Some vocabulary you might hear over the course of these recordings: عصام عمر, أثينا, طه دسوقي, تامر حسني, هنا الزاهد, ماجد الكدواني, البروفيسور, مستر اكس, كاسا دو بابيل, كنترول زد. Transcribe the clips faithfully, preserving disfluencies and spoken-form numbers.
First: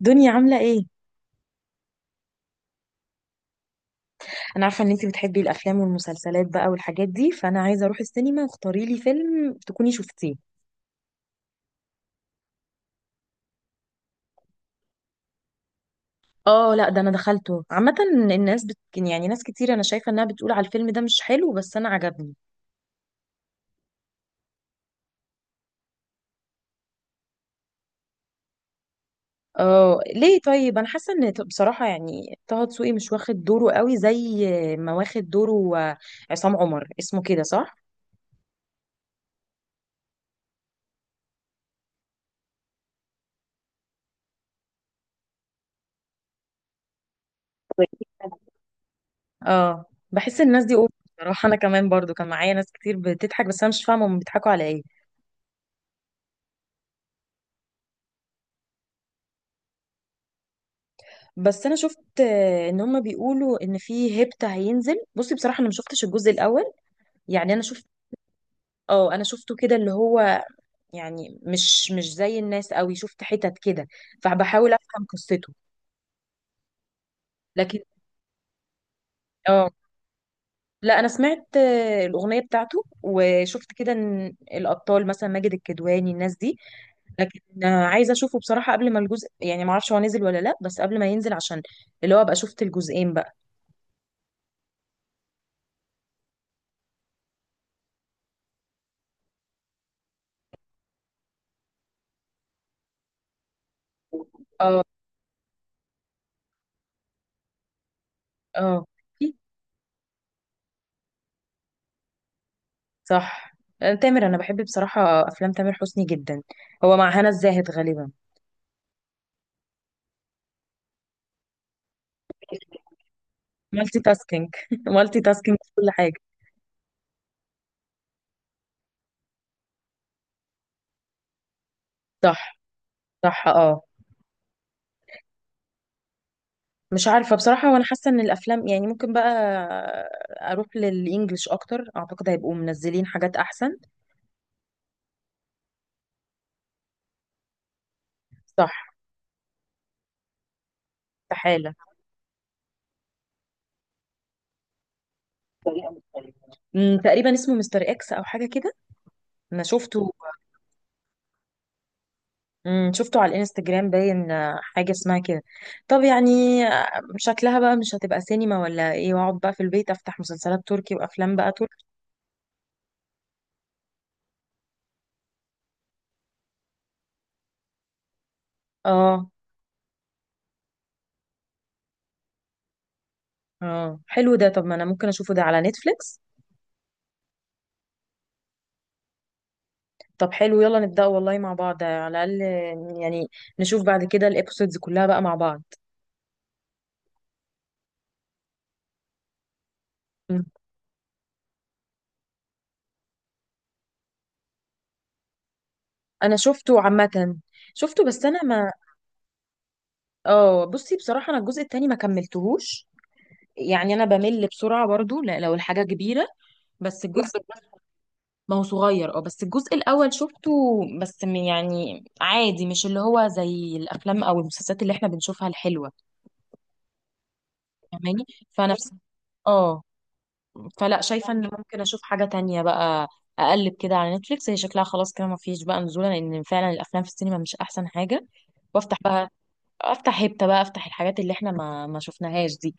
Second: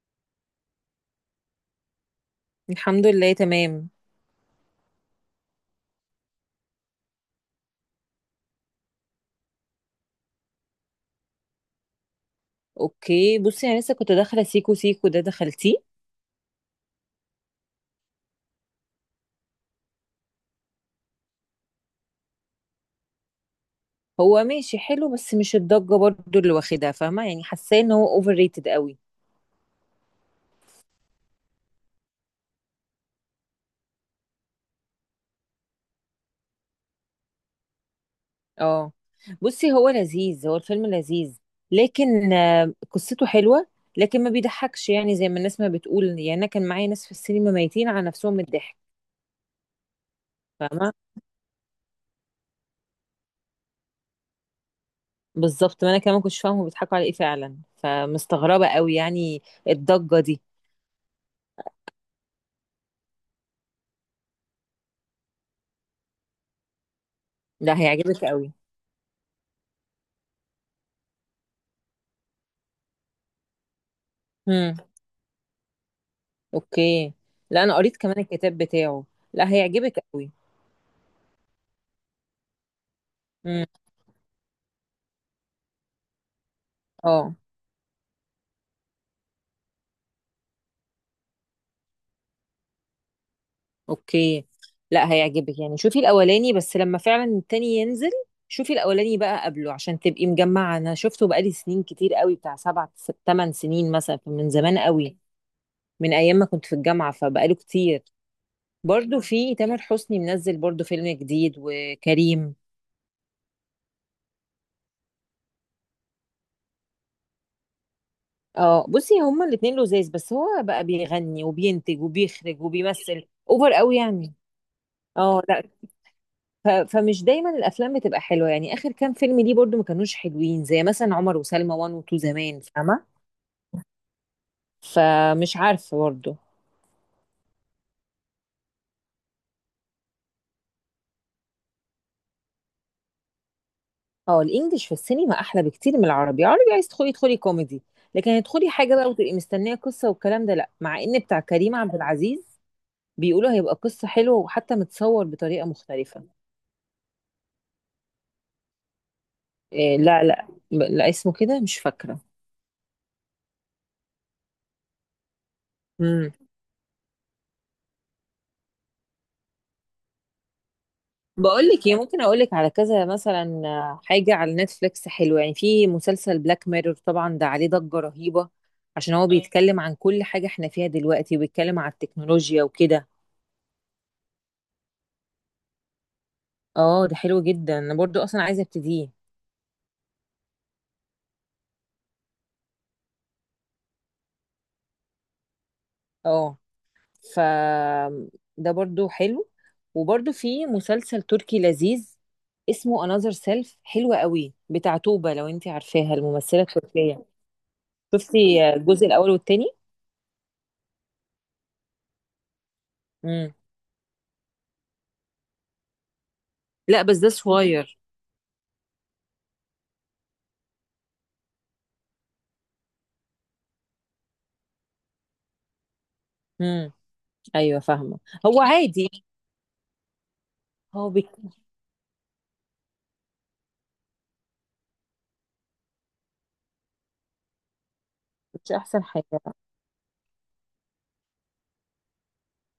دنيا عاملة ايه؟ الحمد لله تمام. انا عارفة ان انتي بتحبي الافلام والمسلسلات بقى والحاجات دي، فانا عايزة اروح السينما واختاري لي فيلم تكوني شفتيه. اوكي بصي انا لسه كنت داخله سيكو سيكو ده دخلتيه؟ اه لا، ده انا دخلته عامة. الناس بت... يعني ناس كتير انا شايفة انها بتقول على الفيلم ده مش حلو، بس انا عجبني. هو ماشي حلو بس مش الضجه برضو اللي واخدها فاهمه، يعني حاساه ان هو اوفر ريتد قوي. اه، ليه؟ طيب انا حاسة ان ط- بصراحة يعني طه دسوقي مش واخد دوره قوي زي ما واخد دوره. آه، عصام عمر اسمه كده صح؟ اه بصي هو لذيذ، هو الفيلم لذيذ، لكن آه، قصته حلوه، لكن ما بيضحكش، يعني زي ما الناس ما بتقول، يعني انا كان معايا ناس في السينما ميتين على نفسهم من الضحك. اه، بحس الناس دي فاهمه. اوفر. بصراحة انا كمان برضو كان معايا ناس كتير بتضحك، بس انا مش فاهمة هم بيضحكوا على ايه. بالظبط، ما انا كمان كنتش فاهمه بيضحكوا على ايه فعلا، فمستغربه قوي يعني الضجه دي. بس انا شفت آه، ان هما بيقولوا ان في هيبت هينزل. بصي بصراحه انا ما شفتش الجزء الاول، يعني انا لا شفت هيعجبك قوي. اه انا شفته كده اللي هو، يعني مش مش زي الناس قوي، شفت حتت كده فبحاول افهم قصته. اوكي. لا انا لكن قريت كمان الكتاب بتاعه. لا اه هيعجبك قوي. لا، انا سمعت آه، الاغنيه بتاعته امم. وشفت كده إن الابطال مثلا ماجد الكدواني الناس دي، اه. لكن آه، عايزه اشوفه بصراحه قبل ما الجزء، يعني ما اعرفش هو نزل ولا لا، بس قبل ما ينزل عشان اللي هو ابقى شفت الجزئين بقى. اوكي. لا هيعجبك، يعني شوفي الاولاني بس لما فعلا التاني ينزل. شوفي الاولاني بقى قبله عشان تبقي مجمعه، انا شفته بقالي سنين كتير قوي، بتاع سبع ست- تمن سنين مثلا من زمان اه. قوي. من ايام ما كنت في الجامعه، فبقاله كتير. اه، برضو في تامر حسني منزل برضو فيلم جديد، وكريم. صح. آه، تامر، انا بحب بصراحه افلام تامر حسني جدا، هو مع هنا الزاهد غالبا. اه بصي هما الاتنين لذاذ، بس هو بقى بيغني وبينتج وبيخرج وبيمثل اوفر قوي مالتي يعني. تاسكينج مالتي اه تاسكينج لا. في كل حاجه. ف فمش دايمًا الأفلام بتبقى حلوة، يعني آخر كام فيلم ليه برضه ما كانوش حلوين، زي مثلًا عُمر وسلمى واحد و2 صح، زمان، فاهمة؟ صح، اه. فمش عارفة برضه. مش عارفه بصراحه، وانا حاسه ان الافلام يعني ممكن بقى اروح للانجليش اكتر، اعتقد هيبقوا منزلين حاجات احسن. آه، الإنجليش في السينما أحلى بكتير من العربي، العربي عايزة تدخلي ادخلي كوميدي، لكن صح. هتدخلي حاجة بقى وتبقي مستنية قصة والكلام ده لأ، مع إن بتاع استحاله. كريم عبد العزيز بيقولوا هيبقى قصة حلوة وحتى متصور بطريقة طريقة مختلفة. مختلفة. أمم، تقريبا اسمه مستر اكس او حاجه كده، انا آآ، شفته. لأ، لأ، ب لأ اسمه كده مش فاكرة. امم شفته على الانستجرام، باين آه، حاجة اسمها كده. طب يعني إمم. آه، شكلها بقى مش هتبقى سينما ولا ايه، واقعد بقى في البيت افتح مسلسلات تركي وافلام بقى بقول تركي. لك ايه، ممكن اقول لك على كذا مثلا آه، حاجه على نتفليكس حلوه، يعني في مسلسل بلاك ميرور، طبعا ده عليه ضجه رهيبه عشان هو اه اه. بيتكلم عن كل حاجه احنا فيها دلوقتي، وبيتكلم عن التكنولوجيا وكده. اه، حلو ده، طب ما انا ممكن اشوفه ده على نتفليكس. اه ده حلو جدا، انا برضو اصلا عايزه ابتديه. طب حلو، يلا نبدأ والله مع بعض، على الاقل آه، يعني نشوف بعد كده الابيسودز كلها بقى مع بعض. اه. ف ده برضو حلو. وبرضو مم. في مسلسل تركي لذيذ اسمه انذر سيلف، حلو قوي، بتاع توبة لو انت عارفاها انا الممثله شفته التركيه. عامة، شفته بس انا ما شفتي الجزء الاول والتاني؟ اه بصي، بصراحة انا الجزء التاني ما كملتهوش، امم. يعني انا بمل بسرعة برضو لا- لو الحاجة كبيرة. لا بس بس ده الجزء، صغير. ما هو صغير اه، بس الجزء الاول شفته، بس م- يعني عادي، مش اللي هو زي الافلام او المسلسلات اللي احنا بنشوفها الحلوه. ايوه فاهمه. فاهماني، هو فنفس. عادي يعني. اه، فلا هو شايفه بيك- ان ممكن اشوف حاجه تانية بقى، اقلب كده على نتفليكس، هي شكلها خلاص كده ما فيش بقى نزوله، لان فعلا الافلام في السينما مش احسن حاجه. مش وافتح احسن بقى، حاجه. افتح هيبتا بقى، افتح الحاجات اللي احنا ما ما شفناهاش دي،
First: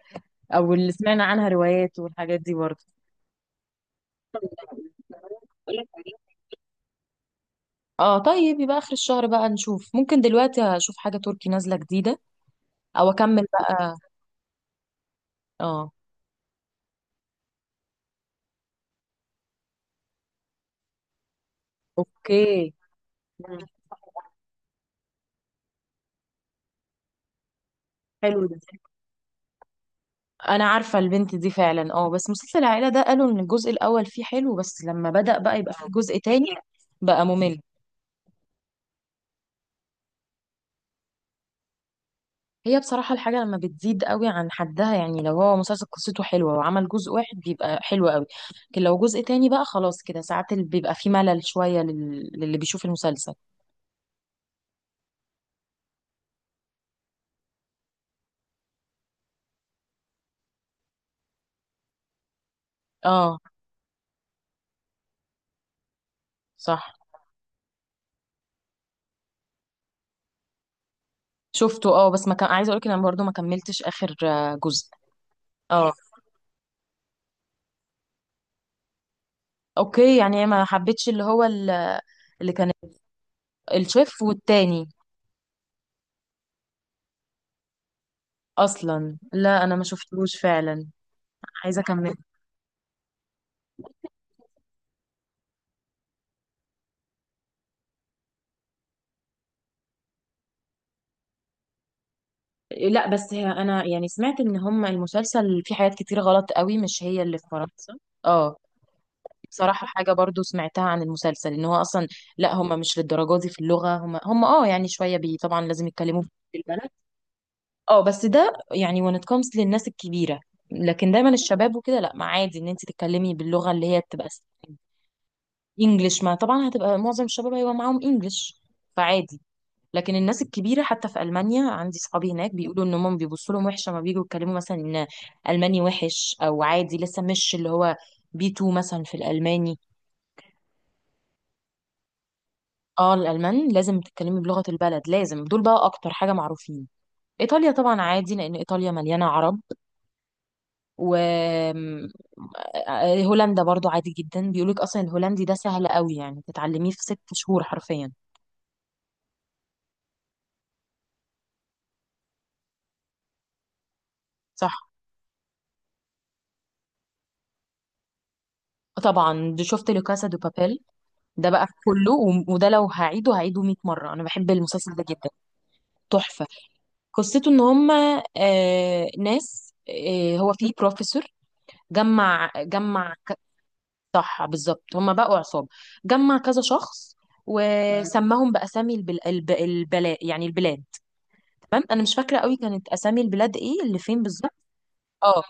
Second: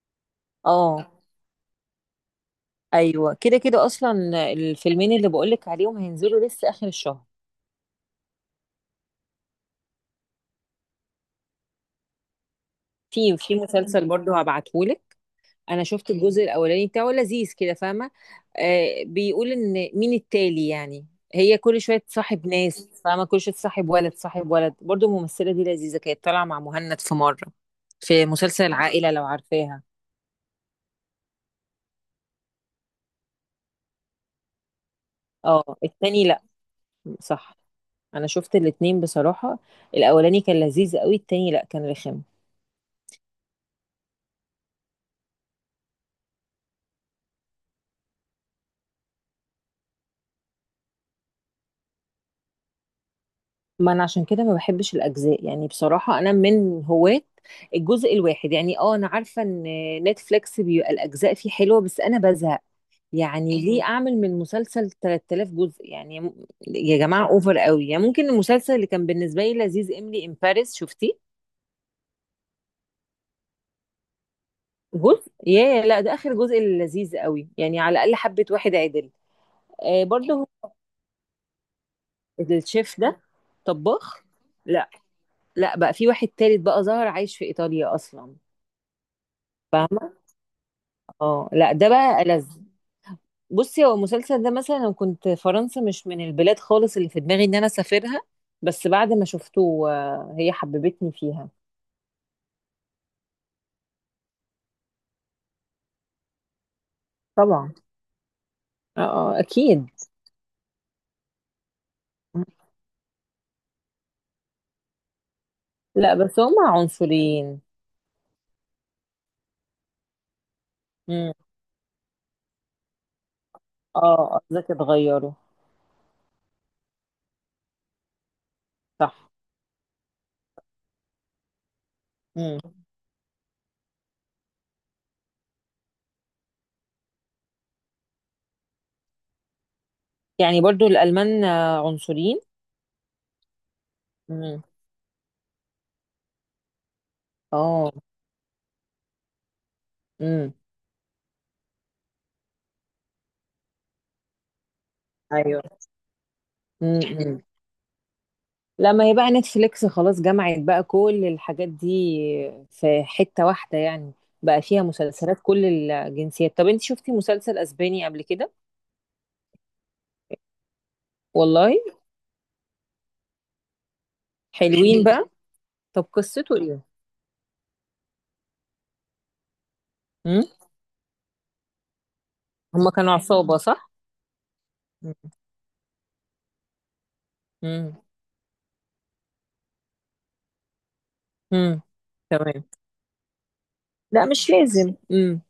او اللي اه. سمعنا عنها روايات والحاجات دي برضه. ايوه كده كده اصلا. الفيلمين اللي بقولك عليهم هينزلوا لسه اخر الشهر. اه، طيب يبقى اخر الشهر بقى نشوف. ممكن دلوقتي اشوف حاجة تركي نازلة جديدة او في اكمل في بقى. مسلسل برضه هبعتهولك. انا اه. شفت الجزء الاولاني بتاعه لذيذ كده، فاهمه. آه بيقول ان مين التالي يعني، هي كل شويه تصاحب اوكي. ناس، فاهمه كل شويه مم. تصاحب ولد تصاحب ولد، برضه الممثله دي لذيذه، كانت طالعه مع مهند في مره في حلو ده، مسلسل العائله لو عارفاها. انا عارفة البنت دي فعلا. اه، بس مسلسل العائلة ده قالوا ان الجزء الاول فيه حلو، بس لما بدأ بقى يبقى اه فيه جزء التاني لا. تاني بقى صح. ممل. انا شفت الاتنين بصراحة، الاولاني كان لذيذ قوي، التاني لا كان رخم. هي بصراحة الحاجة لما بتزيد قوي عن حدها، يعني لو هو مسلسل قصته حلوة وعمل جزء واحد بيبقى حلو قوي، لكن لو جزء تاني بقى خلاص كده، ساعات ال- بيبقى فيه ملل شوية لل... للي بيشوف المسلسل. ما انا عشان كده ما بحبش الاجزاء، يعني بصراحة انا من هواة الجزء الواحد يعني. اه انا عارفة ان نتفليكس بيبقى الاجزاء فيه حلوة بس انا بزهق. اه، يعني ليه، ايوه ليه اعمل من مسلسل تلاتة آلاف جزء يعني، م- صح. يا جماعة اوفر قوي يعني. ممكن المسلسل اللي كان بالنسبة لي لذيذ املي ان باريس، شفتيه؟ شفته، اه، بس ما كان عايزه اقولك إن انا برضو ما كملتش اخر آه، جزء. جزء ياه. اه، لا ده اخر جزء اللي لذيذ قوي، يعني على الاقل حبة واحد عدل. آه اوكي، يعني برضه ما حبيتش اللي هو ال- اللي كان الشيف ده، الشيف طباخ. والتاني، لا لا بقى في واحد تالت بقى، ظهر عايش في ايطاليا اصلا. اصلا لا انا ما فاهمه. شفتهوش فعلا، اه لا عايزه ده اكمل. بقى ألذ. بصي هو المسلسل ده مثلا، انا كنت فرنسا مش من البلاد خالص اللي في دماغي ان انا اسافرها، بس بعد ما شفته آه، هي حببتني فيها. لا بس هي انا يعني سمعت ان هم المسلسل فيه حاجات كتير غلط قوي، مش هي اللي في طبعا. فرنسا. اه، اه آه، بصراحه اكيد. حاجه برضو سمعتها عن المسلسل، ان هو اصلا لا هم مش للدرجه دي في اللغه، هم هم اه يعني شويه، بي طبعا لازم لا يتكلموا في بس هما البلد. عنصريين. اه بس ده يعني when it comes للناس الكبيرة، لكن دايما امم. الشباب وكده لا، ما عادي ان انت تتكلمي باللغة اللي هي بتبقى اه قصدك اتغيروا. انجلش، ما طبعا هتبقى معظم الشباب هيبقى معاهم انجلش صح. فعادي. لكن الناس الكبيرة حتى في ألمانيا، عندي صحابي هناك امم. بيقولوا ان هم بيبصوا لهم وحشة ما بييجوا يتكلموا مثلا ان ألماني وحش، او عادي لسه مش اللي هو بي اتنين مثلا في الألماني. يعني برضو الالمان آه، عنصريين. اه، الألمان لازم تتكلمي امم. بلغة البلد، لازم دول بقى اكتر حاجة معروفين. إيطاليا اه. طبعا عادي لأن إيطاليا مليانة عرب، امم. وهولندا برضو عادي جدا، بيقولك اصلا الهولندي ده ايوه. سهل قوي يعني تتعلميه في ست امم. شهور حرفيا. لما هي بقى نتفليكس خلاص جمعت بقى كل الحاجات دي في حتة واحدة يعني، بقى فيها صح، مسلسلات كل الجنسيات. طب انت شفتي مسلسل اسباني قبل كده؟ طبعا دي شفت لو كاسا دو بابيل، ده بقى والله كله و- وده لو هعيده هعيده مئة مره، انا بحب المسلسل حلوين ده بقى. جدا، طب تحفه. قصته ايه؟ قصته ان هم آه ناس، آه هم هو في بروفيسور، جمع هما جمع كانوا ك- عصابة صح؟ صح بالظبط، هم بقوا عصابه، جمع كذا شخص امم. وسماهم باسامي البل... الب... البلا... يعني البلاد. امم. تمام، انا مش فاكره قوي تمام. كانت اسامي البلاد ايه اللي فين لا مش بالظبط. لازم. امم. اه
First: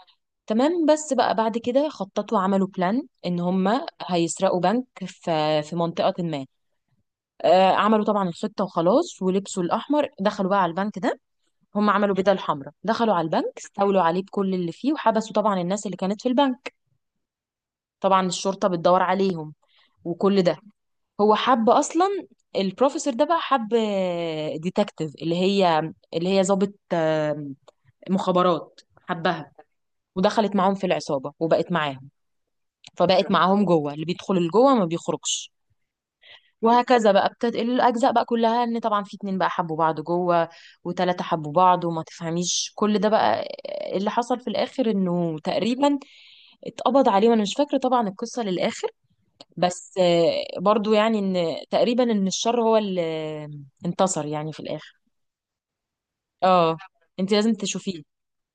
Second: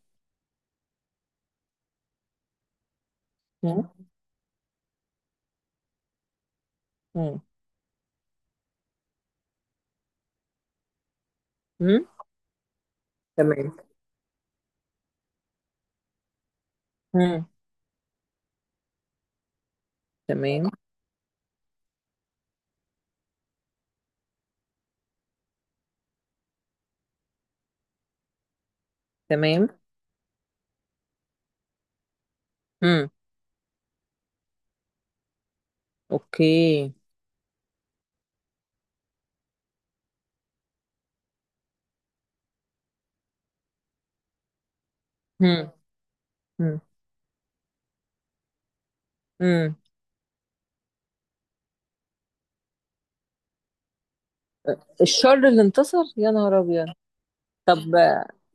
تمام، بس بقى بعد كده خططوا، عملوا بلان ان هم هيسرقوا بنك في في منطقه ما. امم. آه عملوا طبعا الخطه وخلاص، ولبسوا الاحمر، دخلوا بقى على البنك ده، هم امم. عملوا بدل حمراء، دخلوا على البنك تمام. استولوا عليه بكل اللي فيه، وحبسوا طبعا الناس اللي كانت في البنك. امم. طبعا الشرطه بتدور عليهم وكل ده. تمام. هو حب اصلا، البروفيسور ده بقى حب ديتكتيف، اللي هي اللي هي ضابط آه، مخابرات، حبها تمام. ودخلت معاهم في العصابة وبقت معاهم. امم. فبقت معاهم جوه، اللي بيدخل لجوه ما بيخرجش. اوكي. وهكذا بقى بتنقل الأجزاء بقى كلها، إن طبعا في اتنين بقى حبوا بعض جوه، وتلاتة حبوا بعض وما تفهميش كل ده بقى. اللي حصل في الآخر إنه امم. تقريبا اتقبض عليه، وأنا مش فاكرة طبعا القصة للآخر، امم. بس آه، برضو يعني إن تقريبا إن الشر هو اللي انتصر يعني في الآخر. الشر اللي انتصر، يا نهار اه، ابيض! انت لازم طب تشوفيه.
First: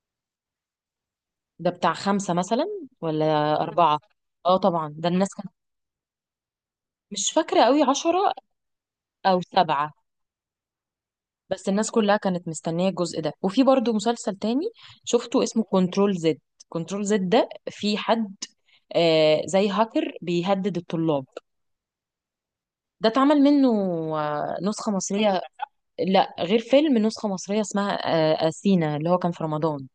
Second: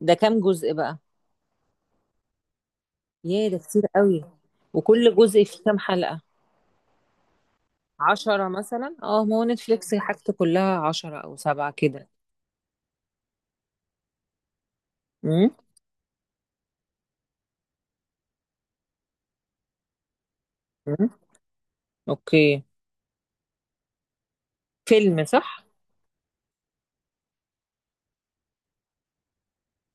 ده كام جزء بقى؟ ده بتاع خمسة مثلا ياه ولا ده كتير أربعة. قوي. اه طبعا ده وكل الناس، جزء فيه كام حلقة؟ مش فاكرة قوي، عشرة عشرة مثلا، اه ما أو هو سبعة. نتفليكس حاجته كلها عشرة او بس سبعة الناس كده. كلها كانت مستنية الجزء ده. وفي برضو مسلسل تاني شفته امم. اسمه كنترول زد. كنترول زد، ده في حد آه زي هاكر بيهدد امم. الطلاب. اوكي. ده اتعمل منه آه نسخة فيلم مصرية، صح؟ لا غير فيلم، نسخة مصرية اسمها آه أثينا اللي هو كان في رمضان.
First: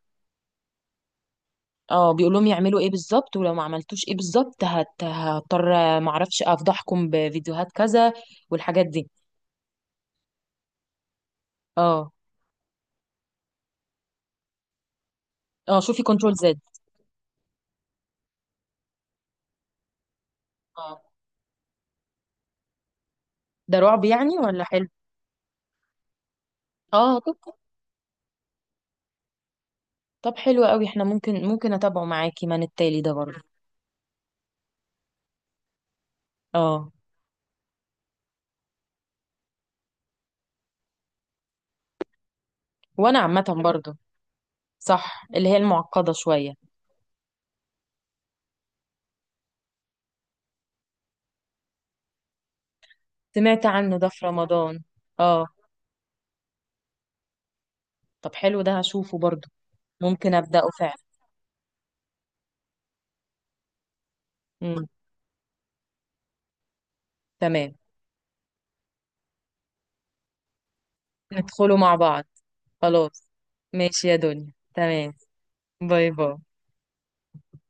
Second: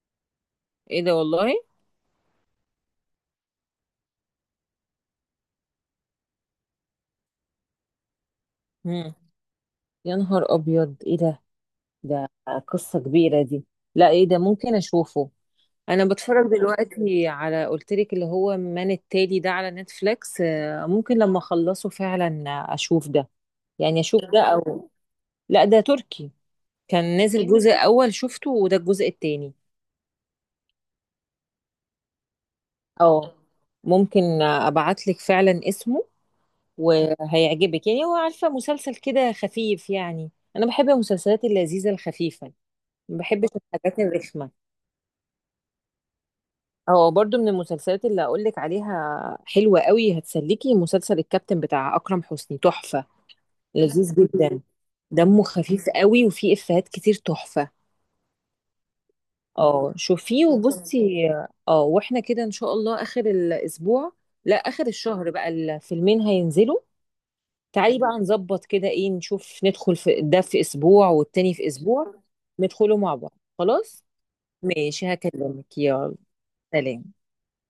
ايه ده والله. اه، بيقول لهم يعملوا ايه بالظبط، ولو ما عملتوش ايه بالظبط هت- هضطر آه، معرفش افضحكم بفيديوهات كذا والحاجات دي. امم. يا نهار ابيض ايه ده! اه. ده قصة كبيرة دي. لا ايه ده، ممكن اشوفه. اه، شوفي انا كنترول بتفرج زد. دلوقتي على قلتلك اللي هو من التالي ده على نتفليكس، آه، ممكن لما اخلصه فعلا اشوف ده. ده يعني رعب اشوف يعني ده، ولا حلو؟ او لا ده تركي كان اه، طب، نازل جزء اول شفته، وده الجزء التاني. طب حلو قوي، احنا ممكن ممكن اتابعه معاكي من التالي ده اه برضه. ممكن ابعتلك فعلا اسمه، اه، وهيعجبك يعني، هو عارفه مسلسل كده خفيف يعني. انا بحب المسلسلات اللذيذه الخفيفه، ما وانا عامه بحبش برضه. الحاجات الرخمه. صح، اللي هي المعقده شويه. اه برضو من المسلسلات اللي اقولك عليها حلوه قوي هتسليكي مسلسل الكابتن بتاع اكرم حسني، تحفه. سمعت عنه ده لذيذ في جدا، رمضان. دمه اه، خفيف قوي وفيه افيهات كتير تحفه. طب حلو ده هشوفه برضه، اه ممكن شوفيه. مم. ابداه فعلا. وبصي، اه واحنا كده ان شاء الله اخر الاسبوع، لا امم، اخر الشهر بقى الفيلمين هينزلوا. تمام. تعالي بقى نظبط كده، ايه نشوف، ندخل في ده في اسبوع والتاني في ندخله مع اسبوع. بعض ندخله مع خلاص. بعض خلاص. ماشي يا دنيا، ماشي تمام. هكلمك، باي يلا باي. سلام.